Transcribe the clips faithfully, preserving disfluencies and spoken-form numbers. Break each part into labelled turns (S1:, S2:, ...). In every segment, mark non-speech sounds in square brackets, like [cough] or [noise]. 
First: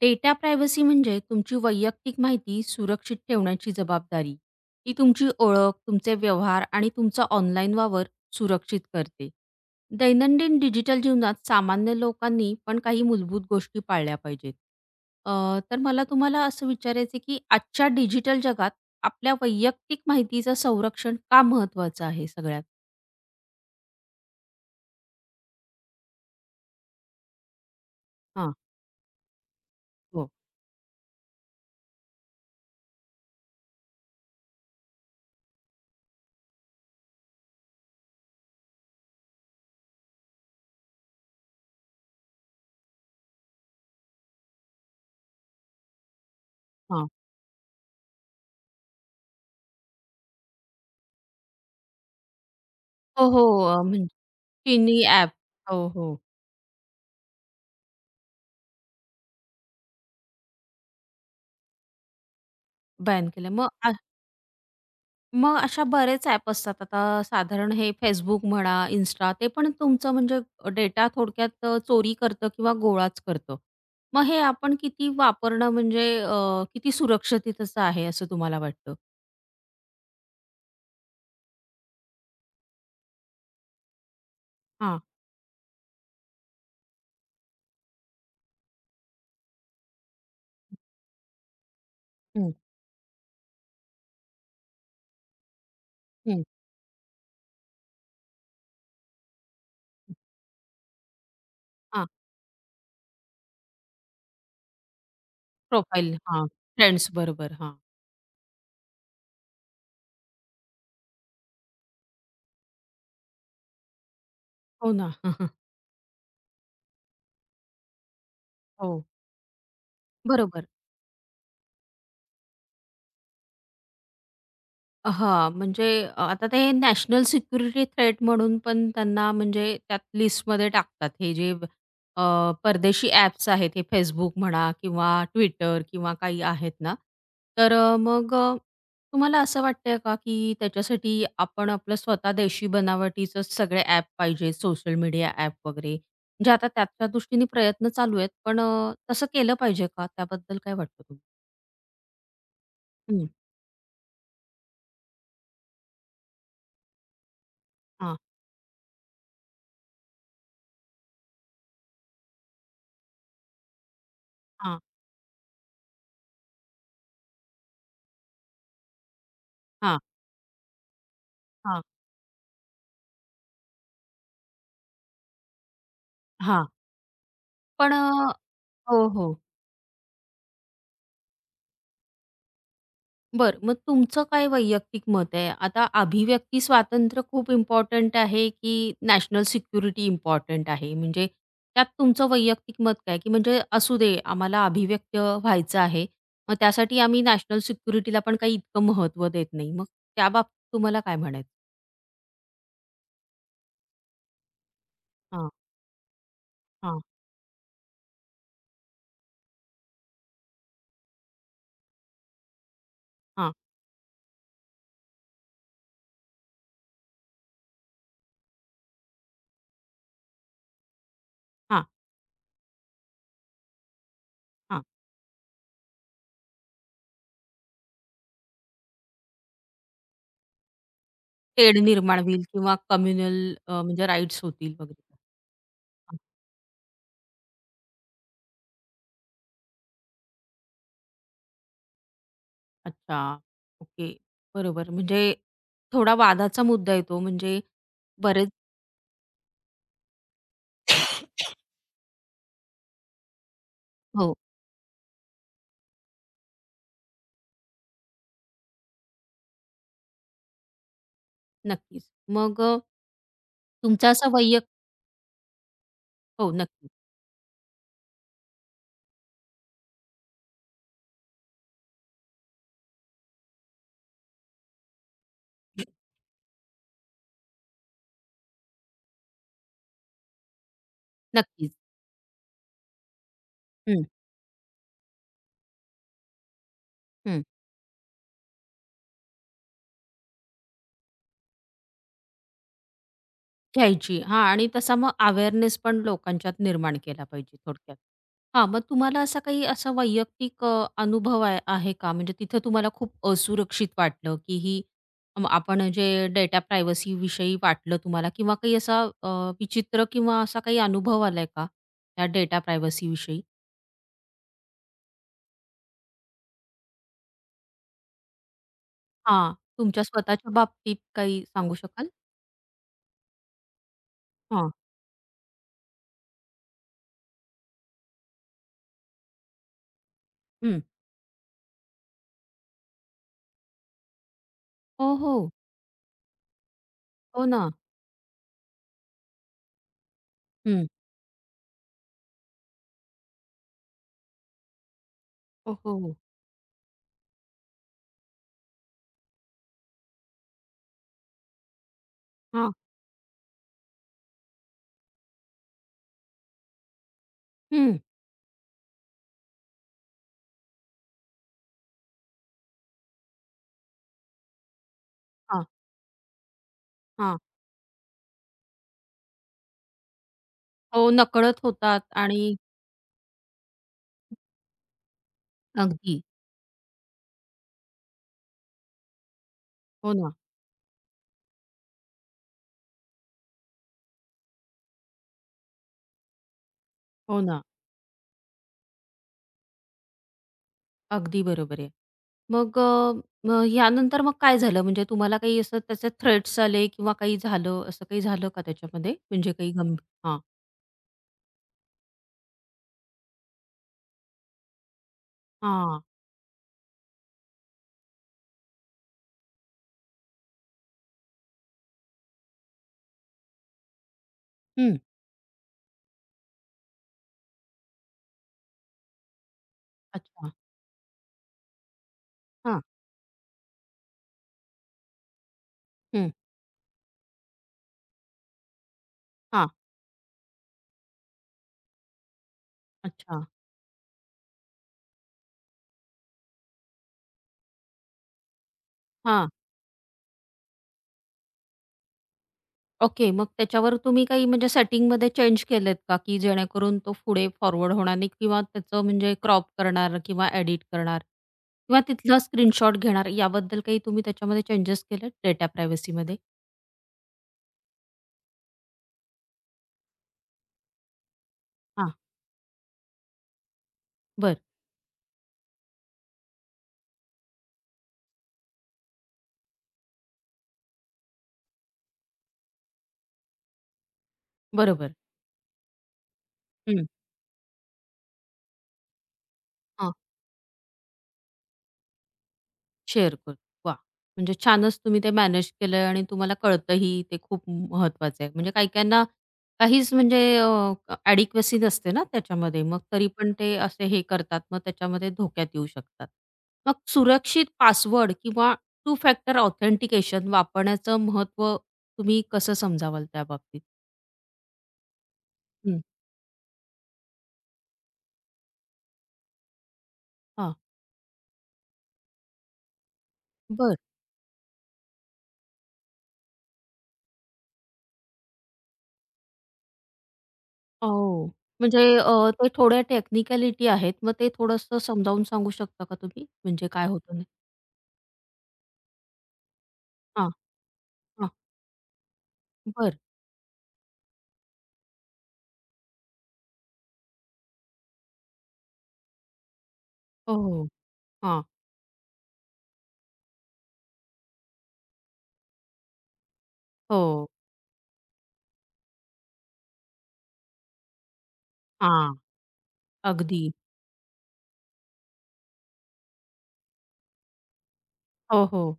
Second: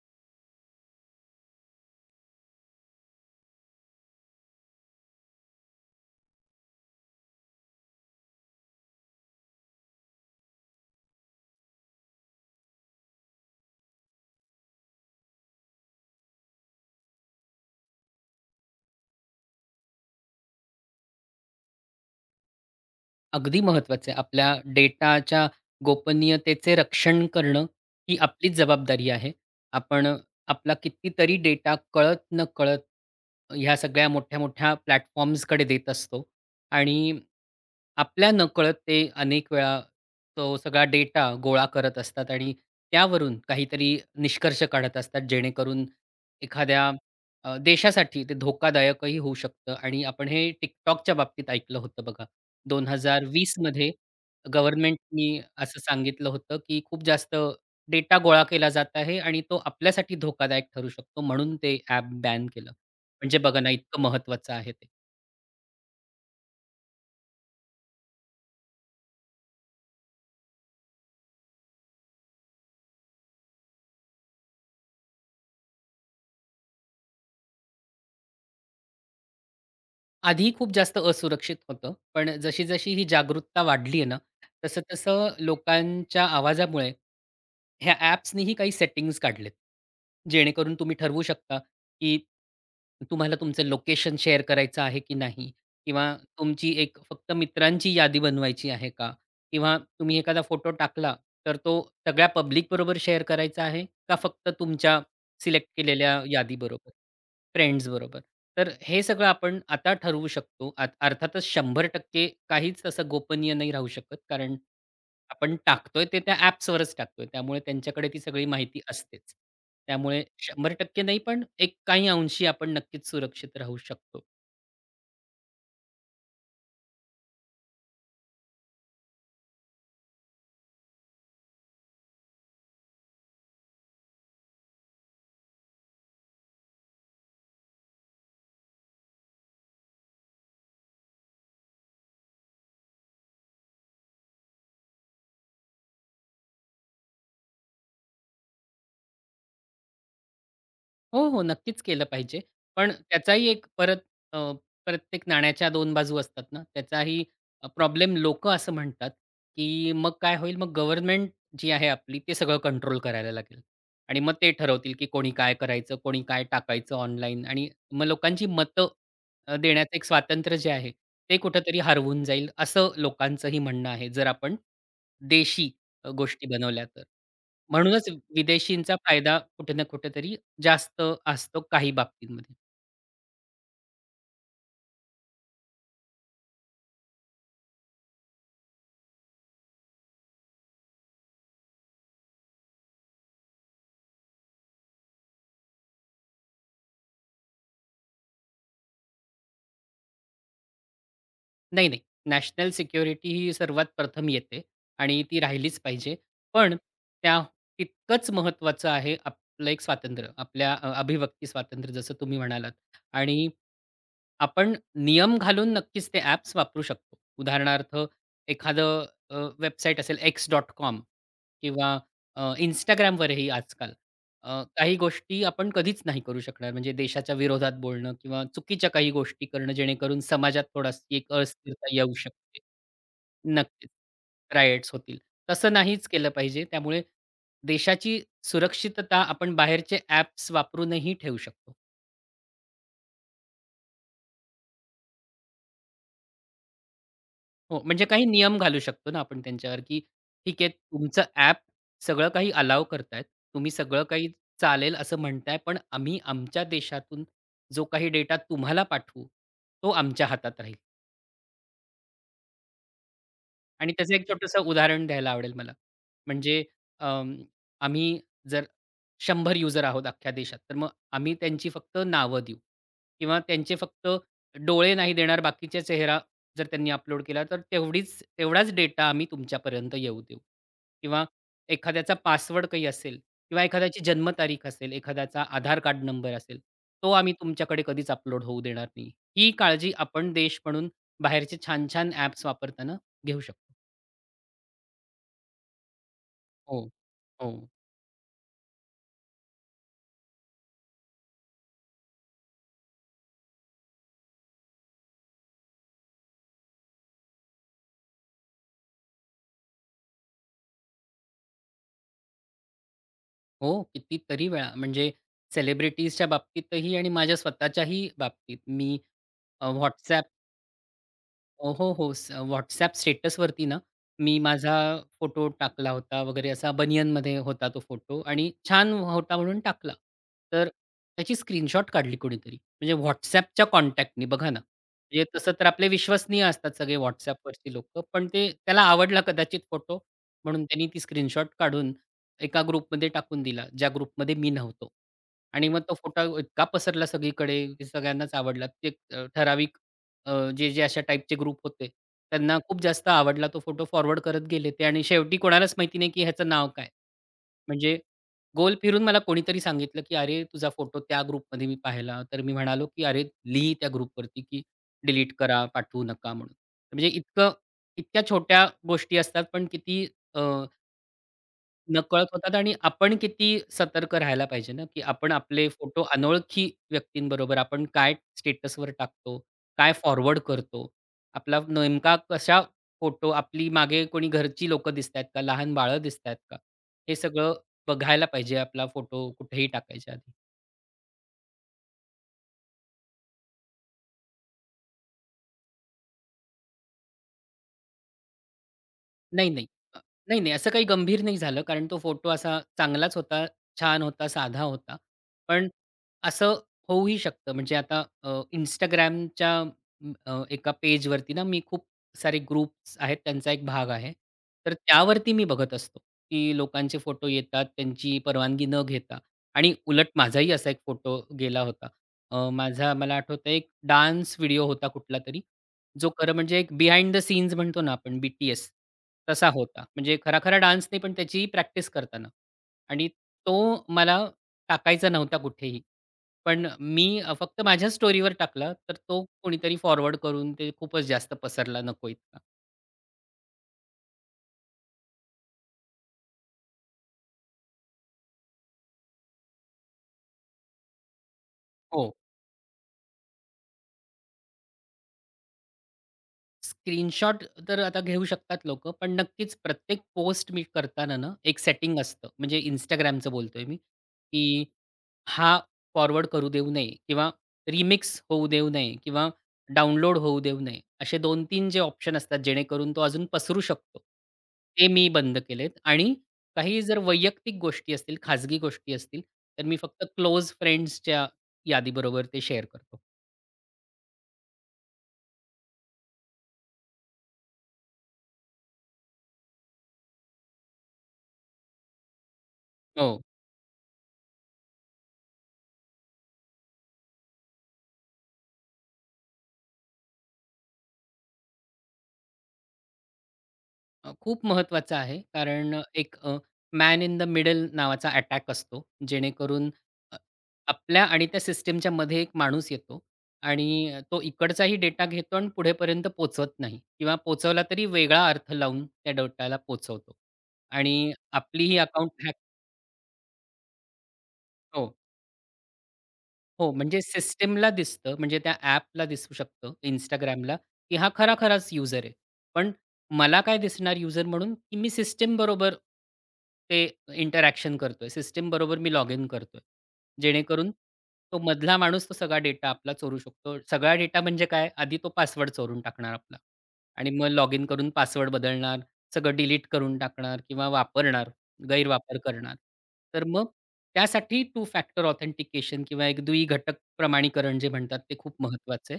S1: Data privacy म्हणजे तुमची वैयक्तिक माहिती सुरक्षित ठेवण्याची जबाबदारी. ती तुमची ओळख, तुमचे व्यवहार आणि तुमचा ऑनलाईन वावर सुरक्षित करते. दैनंदिन डिजिटल जीवनात सामान्य लोकांनी पण काही मूलभूत गोष्टी पाळल्या पाहिजेत. अ, तर मला तुम्हाला असं विचारायचं की आजच्या डिजिटल जगात आपल्या वैयक्तिक माहितीचं संरक्षण का महत्त्वाचं आहे सगळ्यात?
S2: अगदी महत्वाचं आहे. आपल्या डेटाच्या गोपनीयतेचे रक्षण करणं ही
S1: हां,
S2: आपलीच जबाबदारी आहे. आपण
S1: हो,
S2: आपला कितीतरी डेटा कळत-नकळत ह्या सगळ्या मोठ्या-मोठ्या प्लॅटफॉर्म्सकडे देत असतो आणि आपल्या नकळत ते अनेक वेळा तो सगळा डेटा गोळा करत असतात आणि त्यावरून काहीतरी निष्कर्ष काढत असतात, जेणेकरून एखाद्या
S1: हां.
S2: अ, देशासाठी ते धोकादायकही होऊ शकतं आणि आपण हे TikTokच्या बाबतीत ऐकलं होतं बघा. दोन हजार
S1: हो, हो.
S2: वीस
S1: अ,
S2: मध्ये
S1: म्हणजे चीनी
S2: गव्हर्नमेंटनी
S1: ॲप.
S2: असं
S1: हो, हो.
S2: सांगितलं होतं, की खूप जास्त डेटा गोळा केला जात आहे आणि तो आपल्यासाठी धोकादायक ठरू शकतो म्हणून ते ॲप बॅन केलं.
S1: बॅन
S2: म्हणजे
S1: केलं.
S2: बघा
S1: मग
S2: ना, इतकं महत्वाचं आहे ते.
S1: मग अशा बरेच ॲप असतात. आता साधारण हे Facebook म्हणा, Insta ते पण तुमचं म्हणजे डेटा थोडक्यात अ, चोरी करतं किंवा गोळाच करतं. मग हे आपण किती वापरणं म्हणजे अ, किती सुरक्षिततेचं आहे असं तुम्हाला वाटतं?
S2: आधी खूप जास्त असुरक्षित होतं. पण जशी-जशी ही जागरूकता वाढली आहे ना,
S1: हां.
S2: तसं-तसं लोकांच्या आवाजामुळे ह्या ॲप्सनीही काही सेटिंग्ज काढलेत. जेणेकरून तुम्ही ठरवू शकता, की
S1: हं,
S2: तुम्हाला तुमचं लोकेशन शेअर करायचं आहे की नाही? किंवा
S1: हं.
S2: तुमची एक फक्त मित्रांची यादी बनवायची आहे का? किंवा तुम्ही एखादा फोटो टाकला, तर तो
S1: हां,
S2: सगळ्या पब्लिक बरोबर शेअर करायचा आहे का फक्त तुमच्या सिलेक्ट
S1: प्रोफाईल.
S2: केलेल्या
S1: हां,
S2: यादीबरोबर,
S1: फ्रेंड्स बरोबर. हां,
S2: फ्रेंड्स बरोबर तर हे सगळं आपण आता ठरवू शकतो. अ अर्थातच शंभर टक्के काहीच असं गोपनीय नाही राहू शकत. कारण
S1: हो ना. [laughs]
S2: आपण टाकतोय ते त्या ॲप्सवरच टाकतोय. त्यामुळे त्यांच्याकडे ती सगळी माहिती
S1: हो.
S2: असतेच. त्यामुळे
S1: बरोबर.
S2: शंभर टक्के नाही पण एक काही अंशी आपण नक्कीच सुरक्षित राहू शकतो.
S1: हां, म्हणजे आता ते नॅशनल सिक्युरिटी थ्रेट म्हणून पण त्यांना म्हणजे त्यात लिस्टमध्ये टाकतात. हे जे अ, परदेशी ॲप्स आहेत, हे Facebook म्हणा किंवा Twitter किंवा काही आहेत ना. तर अ, मग अ, तुम्हाला असं वाटतंय का, की त्याच्यासाठी आपण आपलं स्वतः देशी बनावटीचं सगळे ॲप पाहिजे, सोशल मीडिया ॲप वगैरे? म्हणजे आता त्याच्या दृष्टीने प्रयत्न चालू आहेत, पण अ, तसं केलं पाहिजे का? त्याबद्दल काय वाटतं
S2: हो,
S1: तुम्हाला?
S2: हो. नक्कीच केलं पाहिजे. पण
S1: हं.
S2: त्याचाही एक परत अ, प्रत्येक नाण्याच्या दोन बाजू असतात ना. त्याचाही प्रॉब्लेम
S1: हां,
S2: लोकं असं म्हणतात, की मग काय होईल, मग गव्हर्नमेंट जी आहे आपली ते सगळं कंट्रोल करायला लागेल. आणि मग ते
S1: हां,
S2: ठरवतील, की कोणी काय करायचं, कोणी काय टाकायचं ऑनलाईन आणि मग लोकांची मतं अ, देण्याचं
S1: हां,
S2: एक स्वातंत्र्य जे आहे, ते कुठेतरी
S1: हां,
S2: हरवून जाईल, असं लोकांचंही म्हणणं आहे, जर आपण देशी अ, गोष्टी
S1: हां.
S2: बनवल्या तर.
S1: पण
S2: म्हणूनच
S1: हो,
S2: विदेशींचा फायदा
S1: हो.
S2: कुठे ना कुठेतरी जास्त असतो काही बाबतींमध्ये.
S1: बरं, मग तुमचं काय वैयक्तिक मत आहे? आता अभिव्यक्ती स्वातंत्र्य खूप इम्पॉर्टंट आहे, की नॅशनल सिक्युरिटी इम्पॉर्टंट आहे? म्हणजे त्यात तुमचं वैयक्तिक मत काय? की म्हणजे असू दे, आम्हाला अभिव्यक्त व्हायचं आहे, मग त्यासाठी आम्ही नॅशनल सिक्युरिटीला पण काही इतकं महत्त्व देत नाही. मग त्याबाबतीत तुम्हाला काय म्हणायचं?
S2: नाही, नाही. नॅशनल सिक्युरिटी ही सर्वात प्रथम येते आणि ती
S1: हां,
S2: राहिलीच पाहिजे. पण
S1: हां,
S2: त्या तितकंच महत्त्वाचं आहे आपलं एक स्वातंत्र्य, आपल्या अ, अभिव्यक्ती स्वातंत्र्य जसं तुम्ही म्हणालात आणि
S1: हां,
S2: आपण नियम घालून नक्कीच ते ॲप्स वापरू शकतो. उदाहरणार्थ एखादं अ, वेबसाईट असेल X dot X dot com
S1: हां,
S2: किंवा अ, Instagramवरही आजकाल अ,
S1: हां.
S2: काही गोष्टी आपण कधीच नाही करू शकणार. म्हणजे देशाच्या विरोधात बोलणं किंवा चुकीच्या काही गोष्टी करणं, जेणेकरून समाजात थोडीशी एक
S1: तेढ
S2: अस्थिरता येऊ
S1: निर्माण होईल
S2: शकते.
S1: किंवा कम्युनल
S2: नक्कीच.
S1: म्हणजे राईट्स होतील
S2: रायट्स
S1: वगैरे.
S2: होतील. तसं नाहीच केलं पाहिजे. त्यामुळे देशाची सुरक्षितता आपण बाहेरचे ॲप्स वापरूनही ठेवू शकतो.
S1: अच्छा. ओके. बरोबर. म्हणजे थोडा वादाचा मुद्दा येतो म्हणजे
S2: हो, म्हणजे काही
S1: बरेच
S2: नियम घालू शकतो ना आपण त्यांच्यावर, की ठीक आहे तुमचं ॲप सगळं काही अलाव करतायत. तुम्ही सगळं काही
S1: हो.
S2: चालेल असं म्हणताय, पण आम्ही आमच्या देशातून जो काही डेटा तुम्हाला पाठवू, तो आमच्या हातात राहील.
S1: नक्कीच. मग अ,
S2: आणि
S1: तुमचा
S2: त्याचं एक
S1: असा
S2: छोटंसं
S1: वैयक
S2: उदाहरण द्यायला आवडेल मला.
S1: हो.
S2: म्हणजे
S1: नक्कीच,
S2: अं, आम्ही जर शंभर युजर आहोत अख्ख्या देशात, तर मग आम्ही त्यांची फक्त नावं देऊ किंवा त्यांचे फक्त डोळे नाही देणार, बाकीचे चेहरा जर त्यांनी अपलोड केला, तर तेवढीच तेवढाच डेटा आम्ही तुमच्यापर्यंत येऊ देऊ किंवा
S1: नक्कीच.
S2: एखाद्याचा पासवर्ड काही असेल किंवा एखाद्याची
S1: हं,
S2: जन्मतारीख असेल, एखाद्याचा आधार कार्ड नंबर असेल, तो आम्ही
S1: हं.
S2: तुमच्याकडे कधीच अपलोड होऊ देणार नाही. ही काळजी आपण देश म्हणून बाहेरचे छान-छान ॲप्स वापरताना घेऊ शकतो.
S1: घ्यायची. हां आणि तसा मग अवेअरनेस पण लोकांच्यात
S2: हो,
S1: निर्माण केला
S2: हो,
S1: पाहिजे थोडक्यात. हां, मग तुम्हाला असा काही असा वैयक्तिक अ, अनुभव आहे आहे का? म्हणजे तिथे तुम्हाला खूप असुरक्षित वाटलं, की ही अ, आपण जे डेटा प्रायव्हसीविषयी वाटलं तुम्हाला किंवा काही असा अ, विचित्र किंवा असा काही अनुभव आलाय का? त्या डेटा प्रायव्हसीविषयी?
S2: हो. कितीतरी वेळा म्हणजे सेलिब्रिटीजच्या बाबतीतही आणि माझ्या स्वतःच्याही बाबतीत मी
S1: हां,
S2: अ,
S1: तुमच्या स्वतःच्या बाबतीत काही
S2: हो,
S1: सांगू
S2: हो.
S1: शकाल?
S2: हो स WhatsApp स्टेटसवरती ना, मी
S1: हां.
S2: माझा फोटो टाकला होता वगैरे असा बनियनमध्ये होता तो फोटो आणि छान होता म्हणून टाकला. तर
S1: हं.
S2: त्याची स्क्रीनशॉट काढली कोणीतरी. म्हणजे WhatsAppच्या कॉन्टॅक्टनी बघा ना.
S1: हो,
S2: म्हणजे
S1: हो.
S2: तसं तर आपले विश्वसनीय असतात सगळे
S1: हो ना.
S2: WhatsAppवरची लोकं. पण ते त्याला आवडला कदाचित फोटो म्हणून त्यांनी
S1: हं.
S2: ती स्क्रीनशॉट काढून एका ग्रुपमध्ये टाकून दिला, ज्या ग्रुपमध्ये मी नव्हतो. आणि
S1: हो,
S2: मग तो
S1: हो.
S2: फोटो इतका पसरला सगळीकडे की सगळ्यांनाच आवडला. ते एक, अ, ठराविक अ, जे, जे अशा टाइपचे ग्रुप होते. त्यांना
S1: हां.
S2: खूप जास्त आवडला तो फोटो फॉरवर्ड करत गेले ते आणि शेवटी कोणालाच माहिती नाही, की ह्याचं नाव काय? म्हणजे
S1: हं.
S2: गोल फिरून मला कोणीतरी सांगितलं, की "अरे, तुझा फोटो त्या ग्रुपमध्ये मी पाहिला." तर मी म्हणालो, की "अरे, लिही त्या ग्रुपवरती, की डिलीट करा,
S1: हां,
S2: पाठवू नका." म्हणून. म्हणजे
S1: हां.
S2: इतकं इतक्या छोट्या गोष्टी असतात, पण किती
S1: हो, नकळत होतात
S2: नकळत
S1: आणि
S2: होतात आणि आपण किती सतर्क राहायला पाहिजे ना, की आपण आपले फोटो
S1: अगदी.
S2: अनोळखी व्यक्तींबरोबर आपण काय स्टेटसवर टाकतो, काय
S1: हो ना,
S2: फॉरवर्ड करतो. आपला नेमका कशा फोटो आपली मागे कोणी घरची लोकं दिसतायत का? लहान बाळं दिसतायत का? हे
S1: हो
S2: सगळं
S1: ना.
S2: बघायला पाहिजे आपला फोटो कुठेही टाकायच्या आधी.
S1: अगदी बरोबर आहे. मग अ, मग यानंतर मग काय झालं? म्हणजे तुम्हाला काही असं त्याचे थ्रेट्स आले किंवा काही झालं, असं काही झालं का त्याच्यामध्ये?
S2: नाही,
S1: म्हणजे
S2: नाही.
S1: काही
S2: अ,
S1: गंभीर हां,
S2: नाही, नाही असं काही गंभीर नाही झालं कारण तो फोटो असा चांगलाच होता, छान होता, साधा होता. पण
S1: हां.
S2: असं होऊही शकतं म्हणजे आता अ, Instagramच्या अ, एका पेजवरती ना मी खूप सारे ग्रुप्स आहेत, त्यांचा एक भाग आहे. तर
S1: हं.
S2: त्यावरती मी बघत असतो, की लोकांचे फोटो येतात त्यांची परवानगी न घेता आणि उलट माझाही
S1: अच्छा.
S2: असा एक फोटो गेला होता. अ,
S1: हां,
S2: माझा मला आठवतंय एक डान्स व्हिडिओ होता कुठलातरी जो
S1: हं,
S2: खरं म्हणजे एक बिहाइंड द सीन्स म्हणतो ना आपण बी एस तसा
S1: हां.
S2: होता. म्हणजे खरा-खरा डान्स नाही पण त्याची प्रॅक्टिस करताना. आणि
S1: अच्छा.
S2: तो मला टाकायचा नव्हता कुठेही. पण मी अ, फक्त माझ्या स्टोरीवर टाकला तर तो
S1: हां.
S2: कोणीतरी फॉरवर्ड करून ते खूपच जास्त पसरला नको इतका.
S1: ओके. मग त्याच्यावर तुम्ही काही म्हणजे सेटिंगमध्ये चेंज केलेत का? की जेणेकरून तो पुढे फॉरवर्ड होणार नाही किंवा त्याचं म्हणजे क्रॉप करणार किंवा एडिट करणार किंवा
S2: हो.
S1: तिथला स्क्रीनशॉट घेणार याबद्दल काही तुम्ही त्याच्यामध्ये चेंजेस केलेत डेटा प्रायव्हसीमध्ये?
S2: स्क्रीनशॉट तर आता घेऊ शकतात लोकं, पण नक्कीच प्रत्येक पोस्ट मी करताना ना, एक सेटिंग
S1: हां.
S2: असतं. म्हणजे Instagramचं बोलतोय मी, की
S1: बरं.
S2: हा फॉरवर्ड करू देऊ नये किंवा रिमिक्स होऊ देऊ नये किंवा डाउनलोड होऊ देऊ नये. असे दोन तीन जे ऑप्शन असतात, जेणेकरून तो अजून पसरू शकतो. ते मी
S1: बरोबर.
S2: बंद केलेत आणि काही जर
S1: हं.
S2: वैयक्तिक गोष्टी असतील, खाजगी गोष्टी असतील, तर मी फक्त
S1: हां.
S2: क्लोज फ्रेंड्सच्या यादीबरोबर ते शेअर करतो.
S1: शेअर करतो. वाह! म्हणजे छानच तुम्ही ते मॅनेज केलंय आणि तुम्हाला कळतंही ते खूप महत्वाचं आहे. म्हणजे काही-काहींना काहीच म्हणजे अ, ॲडिक्वसी नसते ना त्याच्यामध्ये. मग
S2: हो.
S1: तरी पण ते असे हे करतात. मग त्याच्यामध्ये धोक्यात येऊ शकतात. मग सुरक्षित पासवर्ड किंवा टू फॅक्टर ऑथेंटिकेशन वापरण्याचं महत्त्व तुम्ही कसं समजावाल त्या बाबतीत?
S2: अ, खूप महत्त्वाचं आहे. कारण
S1: हं.
S2: एक अ, मॅन इन द मिडल नावाचा अटॅक असतो. जेणेकरून अ,
S1: हां.
S2: आपल्या आणि त्या सिस्टमच्या मध्ये एक माणूस येतो आणि
S1: बरं.
S2: अ, तो इकडचाही डेटा घेतो आणि पुढेपर्यंत पोहोचवत नाही किंवा पोचवला तरी वेगळा अर्थ लावून त्या डेटाला पोचवतो आणि
S1: हो.
S2: आपलीही
S1: म्हणजे
S2: अकाउंट हॅक
S1: अ, ते थोड्या टेक्निकॅलिटी आहेत. मग ते
S2: हो.
S1: थोडंसं समजावून सांगू शकता का तुम्ही?
S2: हो,
S1: म्हणजे
S2: म्हणजे
S1: काय होतं?
S2: सिस्टमला दिसतं, म्हणजे त्या ॲपला दिसू शकतं Instagramला, की हा
S1: हां.
S2: खरा-खराच युजर आहे. पण
S1: बरं.
S2: मला काय दिसणार युजर म्हणून, की मी सिस्टमबरोबर ते इंटरॅक्शन करतोय. सिस्टमबरोबर मी लॉग इन करतोय.
S1: हो,
S2: जेणेकरून
S1: हो.
S2: तो
S1: हां.
S2: मधला माणूस तो सगळा डेटा आपला चोरू शकतो. सगळा डेटा म्हणजे काय, आधी तो पासवर्ड चोरून टाकणार आपला आणि
S1: हो.
S2: मग लॉग इन करून पासवर्ड बदलणार, सगळं डिलीट करून टाकणार किंवा वापरणार. गैरवापर
S1: हां.
S2: करणार. तर मग
S1: अगदी.
S2: त्यासाठी टू फॅक्टर ऑथेंटिकेशन किंवा एक दुई घटक प्रमाणीकरण जे म्हणतात ते खूप
S1: हो, हो.
S2: महत्वाचं आहे.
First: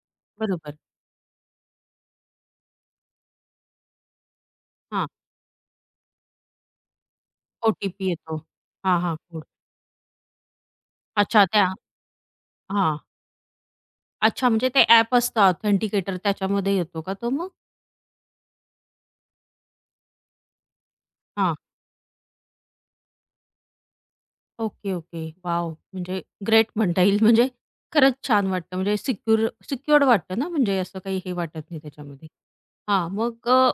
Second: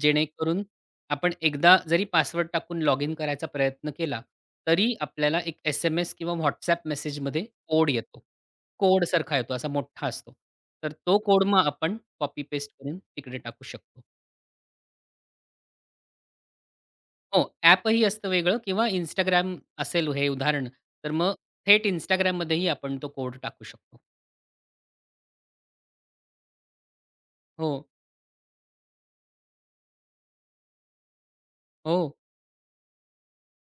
S2: जेणेकरून
S1: बरोबर.
S2: आपण एकदा जरी पासवर्ड टाकून लॉग इन करायचा प्रयत्न केला, तरी
S1: हां.
S2: आपल्याला एक एस-एम-एस किंवा WhatsApp मेसेजमध्ये कोड
S1: ओ-टी-पी
S2: येतो.
S1: येतो. हां, हां.
S2: कोडसारखा
S1: कोड.
S2: येतो असा मोठा असतो. तर तो कोड
S1: अच्छा
S2: मग
S1: त्या
S2: आपण कॉपी पेस्ट करून
S1: हां.
S2: तिकडे टाकू शकतो.
S1: अच्छा म्हणजे ते ॲप असतं ऑथेंटिकेटर त्याच्यामध्ये येतो का तो
S2: हो,
S1: मग?
S2: ॲपही असतं वेगळं किंवा Instagram असेल हे उदाहरण, तर मग
S1: हां.
S2: थेट Instagramमध्येही आपण तो कोड टाकू शकतो.
S1: Okay, okay. वॉव! म्हणजे ग्रेट म्हणता येईल म्हणजे
S2: हो,
S1: खरंच छान वाटतं म्हणजे सिक्युर सिक्युअर्ड वाटतं ना म्हणजे असं काही हे वाटत नाही
S2: हो.
S1: त्याच्यामध्ये. हां, मग अ,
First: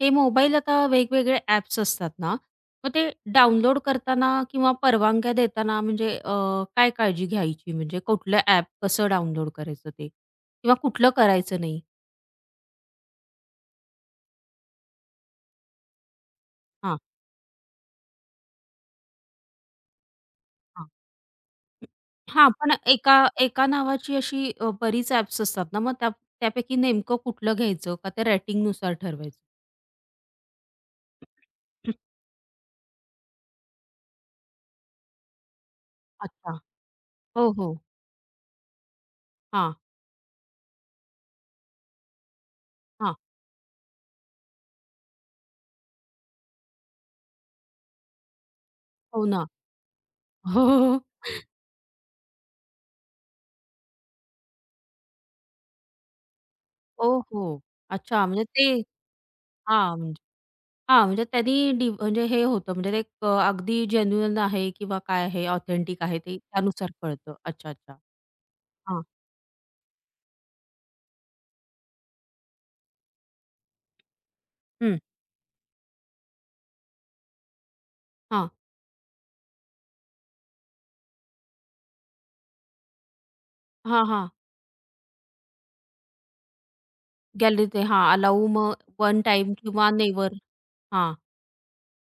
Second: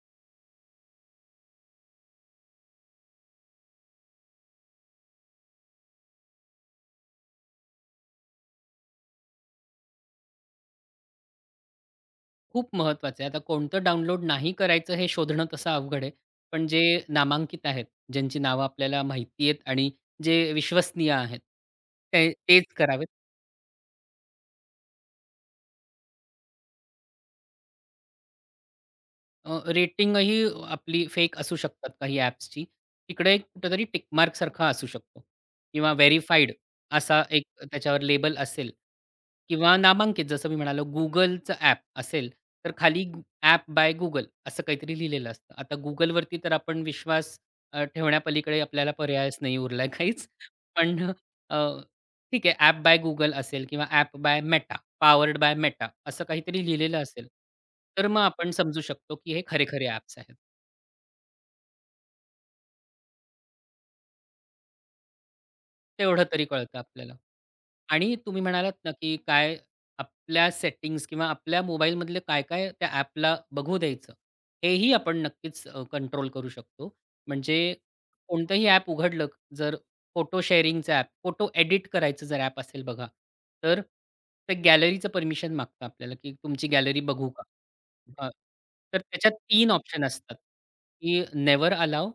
S1: हे मोबाईल आता वेगवेगळे ॲप्स असतात ना, मग ते डाउनलोड करताना किंवा परवानग्या देताना म्हणजे अ, काय काळजी घ्यायची? म्हणजे कुठलं ॲप कसं डाउनलोड करायचं ते? किंवा कुठलं करायचं नाही?
S2: खूप महत्वाचं आहे. आता कोणतं डाउनलोड नाही करायचं हे शोधणं तसं अवघड आहे. पण जे
S1: हां,
S2: नामांकित आहेत, ज्यांची नावं आपल्याला माहिती आहेत आणि जे
S1: हां.
S2: विश्वसनीय आहेत, ते
S1: हां, पण
S2: तेच करावेत.
S1: एका एका नावाची अशी अ, बरीच ॲप्स असतात ना, मग त्या त्यापैकी नेमकं कुठलं घ्यायचं का ते रेटिंगनुसार ठरवायचं?
S2: अ, रेटिंगही आपली फेक असू शकतात
S1: [clears throat]
S2: काही ॲप्सची. तिकडे एक कुठेतरी टिक मार्कसारखा असू शकतो किंवा व्हेरिफाईड
S1: अच्छा.
S2: असा एक
S1: हो, हो.
S2: त्याच्यावर लेबल असेल
S1: हां,
S2: किंवा नामांकित जसं मी म्हणालो Googleचं ॲप असेल, तर खाली
S1: हां.
S2: ॲप बाय Google असं काहीतरी लिहिलेलं असतं. आता Googleवरती तर आपण विश्वास अ, ठेवण्यापलीकडे आपल्याला
S1: हो
S2: पर्यायच
S1: ना.
S2: नाही उरलाय काहीच.
S1: हो, हो,
S2: पण
S1: हो.
S2: अ, ठीक आहे ॲप बाय Google असेल किंवा app by Meta powered by Meta असं काहीतरी लिहिलेलं असेल,
S1: ओहो!
S2: तर मग
S1: अच्छा म्हणजे
S2: आपण समजू
S1: ते
S2: शकतो, की हे खरे-खरे
S1: हां.
S2: ॲप्स आहेत.
S1: हां, म्हणजे त्यांनी डि म्हणजे हे होतं म्हणजे ते एक अ, अगदी जेन्युइन आहे किंवा काय आहे, ऑथेंटिक आहे
S2: तेवढं
S1: ते
S2: तरी कळतं
S1: त्यानुसार
S2: आपल्याला.
S1: कळतं. अच्छा, अच्छा.
S2: आणि तुम्ही म्हणालात ना,
S1: हां.
S2: की काय आपल्या सेटिंग्ज किंवा आपल्या मोबाईलमधले काय-काय त्या ॲपला बघू द्यायचं, हेही
S1: हं.
S2: आपण नक्कीच कंट्रोल करू शकतो. म्हणजे
S1: हां.
S2: कोणतंही ॲप उघडलं, जर फोटो शेअरिंगचं ॲप, फोटो एडिट करायचं जर ॲप असेल बघा, तर
S1: हां, हां.
S2: ते गॅलरीचं परमिशन मागतं आपल्याला, की तुमची गॅलरी बघू का?
S1: गॅलरी ते हां,
S2: हां.
S1: अलाऊ मग
S2: तर
S1: वन
S2: त्याच्यात
S1: टाइम
S2: तीन
S1: किंवा
S2: ऑप्शन
S1: नेव्हर.
S2: असतात,
S1: हां,
S2: की नेव्हर अलाउ,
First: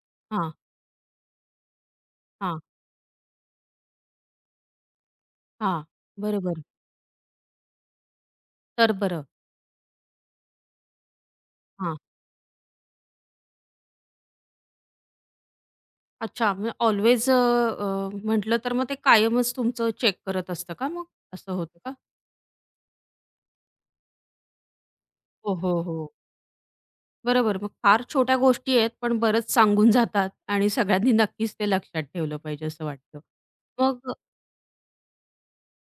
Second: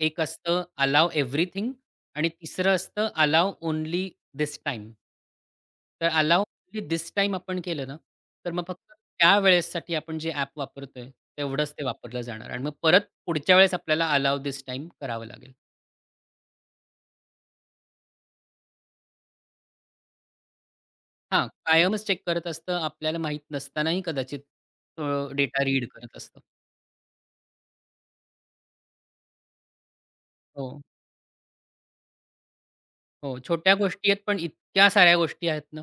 S2: एक
S1: हां,
S2: असतं अलाउ एव्हरीथिंग आणि
S1: हां,
S2: तिसरं असतं अलाऊ ओन्ली धिस टाईम.
S1: हां.
S2: तर अलाऊ
S1: बरोबर.
S2: ओन्ली धिस टाईम आपण केलं ना, तर मग फक्त
S1: तर बरं.
S2: त्यावेळेससाठी आपण जे ॲप वापरतोय, तेवढंच ते
S1: हां.
S2: वापरलं जाणार आणि मग परत पुढच्या वेळेस आपल्याला अलाऊ धिस टाईम करावं लागेल.
S1: अच्छा म्हणजे ऑल्वेज अ, अ, म्हटलं तर मग ते कायमच तुमचं चेक करत असतं का मग?
S2: हां,
S1: असं होतं का?
S2: कायमच चेक करत असतं. आपल्याला माहीत नसतानाही कदाचित तो
S1: हो,
S2: डेटा
S1: हो,
S2: रीड
S1: हो.
S2: करत असतो.
S1: बरोबर. मग फार छोट्या गोष्टी आहेत, पण बरंच सांगून जातात आणि
S2: हो,
S1: सगळ्यांनी नक्कीच ते लक्षात ठेवलं पाहिजे असं वाटतं.
S2: हो. छोट्या गोष्टी
S1: मग
S2: आहेत, पण इतक्या साऱ्या गोष्टी आहेत ना,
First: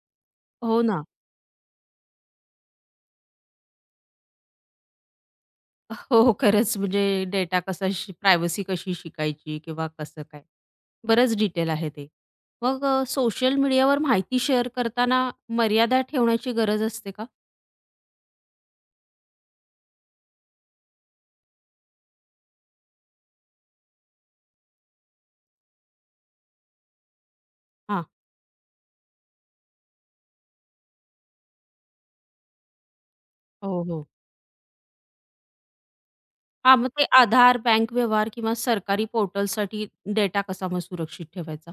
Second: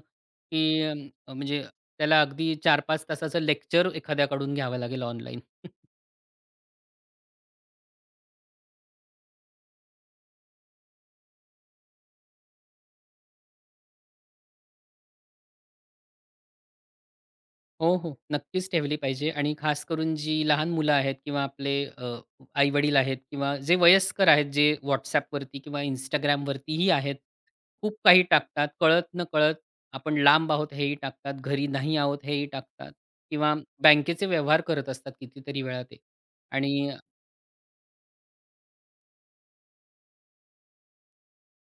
S2: की
S1: हो
S2: अ,
S1: ना.
S2: म्हणजे त्याला अगदी चार पाच तासाचं लेक्चर एखाद्याकडून घ्यावं लागेल ऑनलाईन.
S1: हो, हो. खरंच म्हणजे डेटा कसा शि प्रायव्हसी कशी शिकायची किंवा कसं काय? बरंच डिटेल आहे ते. मग सोशल मीडियावर माहिती शेअर करताना मर्यादा ठेवण्याची गरज असते का?
S2: हो, हो. नक्कीच ठेवली पाहिजे आणि खास करून जी लहान मुलं आहेत किंवा आपले अ, आई-वडील आहेत किंवा जे वयस्कर आहेत, जे WhatsAppवरती किंवा Instagramवरतीही आहेत. खूप
S1: हां.
S2: काही टाकतात. कळत-नकळत आपण लांब आहोत हेही टाकतात, घरी नाही आहोत हेही टाकतात किंवा
S1: हो, हो.
S2: बँकेचे व्यवहार करत असतात कितीतरी वेळा ते.
S1: हां, मग
S2: आणि
S1: ते आधार, बँक व्यवहार किंवा सरकारी पोर्टलसाठी डेटा कसा मग सुरक्षित ठेवायचा?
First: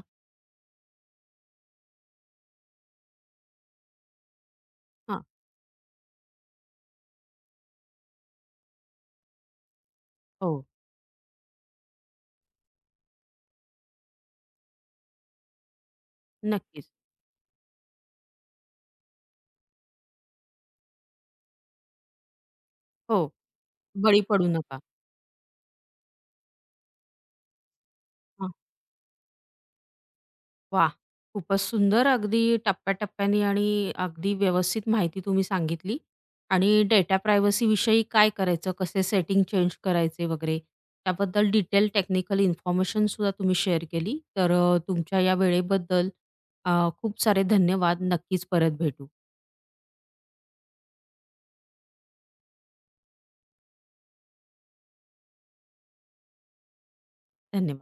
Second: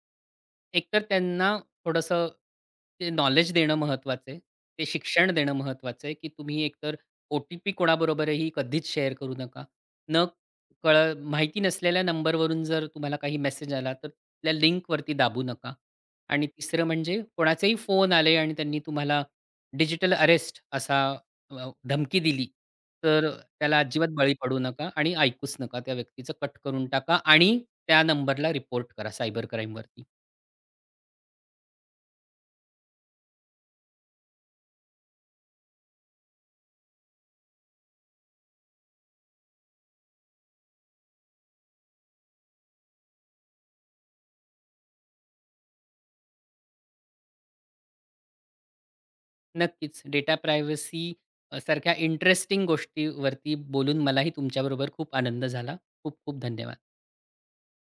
S2: एकतर त्यांना थोडंसं ते नॉलेज देणं महत्त्वाचं आहे. ते
S1: हां.
S2: शिक्षण देणं महत्त्वाचं आहे, की तुम्ही एकतर ओ-टी-पी कोणाबरोबरही कधीच शेअर करू नका. न
S1: हो,
S2: कळत माहिती नसलेल्या नंबरवरून जर तुम्हाला काही मेसेज आला, तर त्या लिंकवरती दाबू नका. आणि तिसरं
S1: नक्कीच.
S2: म्हणजे कोणाचेही फोन आले आणि त्यांनी तुम्हाला डिजिटल अरेस्ट असा अ, धमकी दिली,
S1: हो,
S2: तर त्याला अजिबात
S1: बळी
S2: बळी
S1: पडू
S2: पडू
S1: नका.
S2: नका आणि ऐकूच नका. त्या व्यक्तीचं कट करून टाका आणि त्या नंबरला
S1: हां.
S2: रिपोर्ट करा सायबर क्राईमवरती.
S1: वा, खूपच सुंदर अगदी टप्प्याटप्प्याने आणि अगदी व्यवस्थित माहिती तुम्ही सांगितली आणि डेटा प्रायव्हसीविषयी काय करायचं, कसे सेटिंग चेंज करायचे वगैरे त्याबद्दल डिटेल टेक्निकल इन्फॉर्मेशन सुद्धा तुम्ही शेअर केली. तर अ, तुमच्या या वेळेबद्दल अ, खूप सारे धन्यवाद. नक्कीच परत भेटू.
S2: नक्कीच. डेटा प्रायव्हसी अ, सारख्या इंटरेस्टिंग गोष्टीवरती बोलून मलाही तुमच्याबरोबर खूप आनंद झाला. खूप खूप धन्यवाद.
S1: धन्यवाद.